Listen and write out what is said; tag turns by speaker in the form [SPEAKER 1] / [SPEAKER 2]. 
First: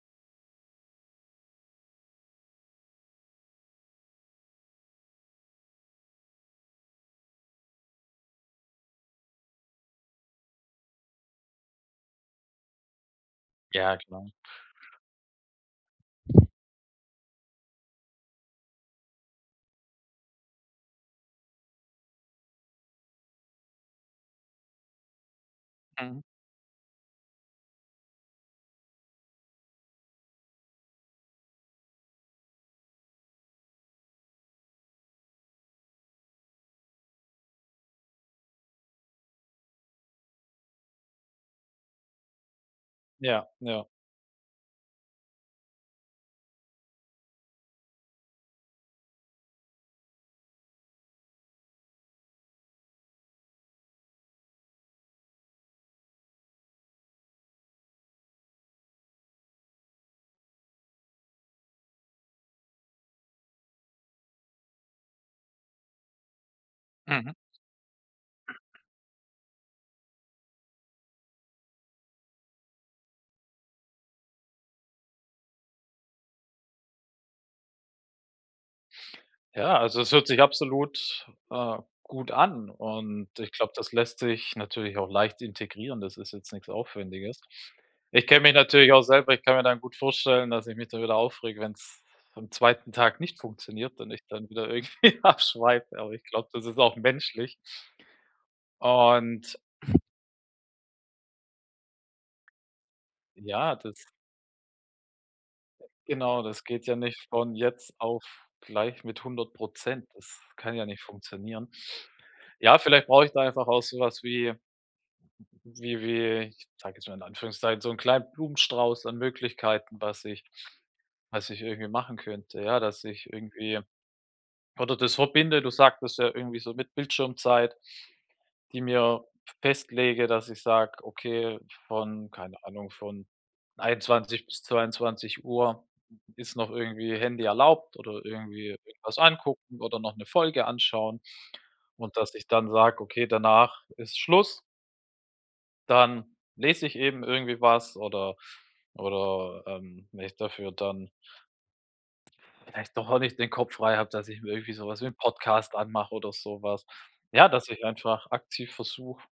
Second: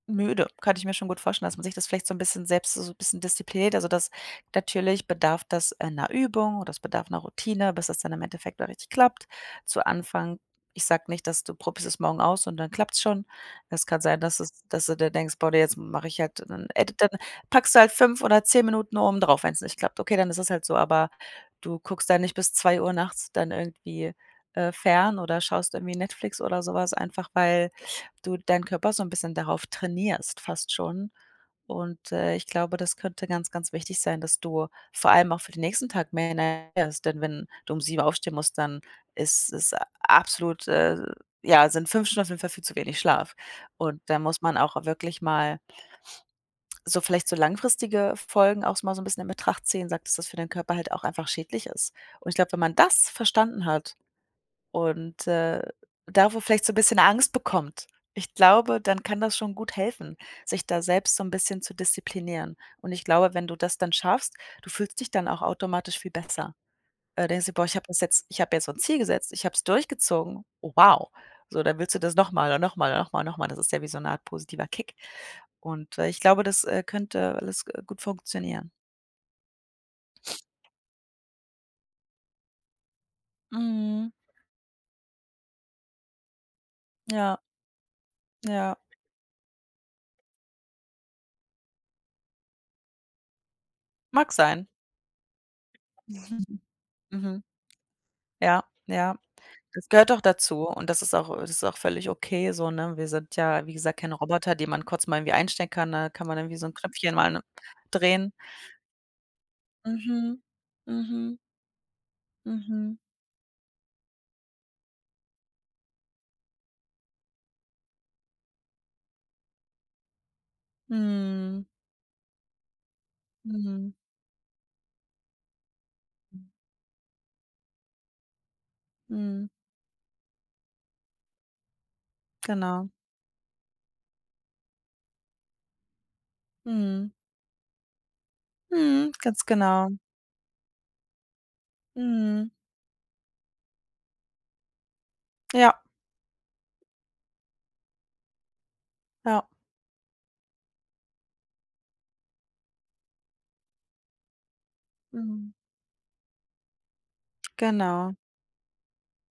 [SPEAKER 1] Müde. Kann ich mir schon gut vorstellen, dass man sich das vielleicht so 'n bisschen selbst so 'n bisschen diszipliniert. Also das natürlich bedarf das einer Übung oder es bedarf 'ner Routine, bis das dann im Endeffekt auch richtig klappt. Zu Anfang ich sage nicht, dass du probierst es morgen aus und dann klappt's schon. Es
[SPEAKER 2] Ja,
[SPEAKER 1] kann sein,
[SPEAKER 2] klar.
[SPEAKER 1] dass es dass du dir denkst: „Boah, jetzt mache ich halt dann“, ey, dann packst du halt 5 oder 10 Minuten oben drauf, wenn's nicht klappt. Okay, dann ist es halt so, aber du guckst da nicht bis 2:00 nachts dann irgendwie, äh, fern oder schaust irgendwie
[SPEAKER 2] Mhm.
[SPEAKER 1] Netflix oder so was, einfach weil du deinen Körper so 'n bisschen darauf trainierst fast schon. Und, äh, ich glaube, das könnte ganz, ganz wichtig sein, dass du vor allem auch für den nächsten Tag mehr Energie hast, denn wenn du um 7:00 aufstehen musst, dann ist es a absolut, äh ja, sind 5 Stunden auf jeden Fall viel zu wenig Schlaf.
[SPEAKER 2] Ja, ja.
[SPEAKER 1] Und da muss man auch wirklich mal so vielleicht so langfristige Folgen auch so mal so 'n bisschen in Betracht ziehen, sagt, das für den Körper halt auch einfach schädlich ist. Und ich glaube, wenn man das verstanden hat und, äh, davor vielleicht so 'n bisschen Angst bekommt, ich glaube, dann kann das schon gut helfen, sich da selbst so 'n bisschen zu disziplinieren. Und ich glaube, wenn du das dann schaffst, du fühlst dich dann auch automatisch viel besser. Da
[SPEAKER 2] Mhm.
[SPEAKER 1] denkst du: „Boah, ich habe das jetzt ich habe ja so 'n Ziel gesetzt. Ich habe es durchgezogen. Oh wow.“ So, dann willst du das noch mal und noch mal, noch mal, noch mal. Das ist ja wie so 'ne Art positiver Kick. Und, äh, ich glaube, das, äh, könnte alles, äh, gut funktionieren.
[SPEAKER 2] Ja, also es hört sich absolut, äh, gut an und ich glaube, das
[SPEAKER 1] Mhm.
[SPEAKER 2] lässt sich natürlich auch leicht integrieren. Das ist jetzt nix
[SPEAKER 1] Ja.
[SPEAKER 2] Aufwendiges. Ich kenne mich
[SPEAKER 1] Ja.
[SPEAKER 2] natürlich auch selber ich kann mir dann gut vorstellen, dass ich mich da wieder aufrege, wenn's am 2. Tag nicht funktioniert und ich
[SPEAKER 1] Mag
[SPEAKER 2] dann
[SPEAKER 1] sein.
[SPEAKER 2] wieder irgendwie abschweife, aber ich glaube, das ist auch
[SPEAKER 1] Mhm.
[SPEAKER 2] menschlich.
[SPEAKER 1] Ja, ja.
[SPEAKER 2] Und
[SPEAKER 1] Das gehört auch dazu und das ist auch ähm, das ist auch völlig okay so, ne? Wir sind ja, wie
[SPEAKER 2] Ja,
[SPEAKER 1] gesagt,
[SPEAKER 2] das
[SPEAKER 1] kein Roboter, die man kurz mal irgendwie einstecken kann, ne? Da kann man
[SPEAKER 2] Genau,
[SPEAKER 1] dann irgendwie
[SPEAKER 2] das
[SPEAKER 1] so 'n
[SPEAKER 2] geht ja
[SPEAKER 1] Knöpfchen
[SPEAKER 2] nicht
[SPEAKER 1] mal
[SPEAKER 2] von jetzt auf
[SPEAKER 1] drehen.
[SPEAKER 2] gleich mit 100 %, das
[SPEAKER 1] Mhm,
[SPEAKER 2] kann ja nicht
[SPEAKER 1] mhm.
[SPEAKER 2] funktionieren. Ja,
[SPEAKER 1] Mhm.
[SPEAKER 2] vielleicht brauche ich da einfach auch so was wie wie wie ich sage jetzt mal in Anführungszeichen, so 'n kleinen Blumenstrauß an Möglichkeiten, was ich was ich
[SPEAKER 1] Mhm.
[SPEAKER 2] irgendwie machen könnte, ja, dass ich irgendwie
[SPEAKER 1] Mhm.
[SPEAKER 2] oder das verbinde. Du sagtest ja
[SPEAKER 1] Mhm.
[SPEAKER 2] irgendwie so mit Bildschirmzeit, die mir
[SPEAKER 1] Mhm.
[SPEAKER 2] festlege, dass ich sage: „Okay, von keine
[SPEAKER 1] Genau.
[SPEAKER 2] Ahnung von 21:00 bis 22:00 ist noch
[SPEAKER 1] Mhm.
[SPEAKER 2] irgendwie Handy erlaubt oder irgendwie
[SPEAKER 1] Mhm.
[SPEAKER 2] irgendwas
[SPEAKER 1] Ganz
[SPEAKER 2] angucken
[SPEAKER 1] genau.
[SPEAKER 2] oder noch 'ne Folge anschauen und dass ich
[SPEAKER 1] Mhm.
[SPEAKER 2] dann sage okay, danach ist Schluss.“
[SPEAKER 1] Ja.
[SPEAKER 2] Dann lese ich eben irgendwie was oder
[SPEAKER 1] Ja.
[SPEAKER 2] oder, ähm, wenn ich dafür dann vielleicht doch auch nicht den Kopf frei habe, dass ich mir irgendwie sowas wie 'n
[SPEAKER 1] Mhm.
[SPEAKER 2] Podcast anmache oder sowas. Ja, dass ich
[SPEAKER 1] Genau.
[SPEAKER 2] einfach aktiv versuche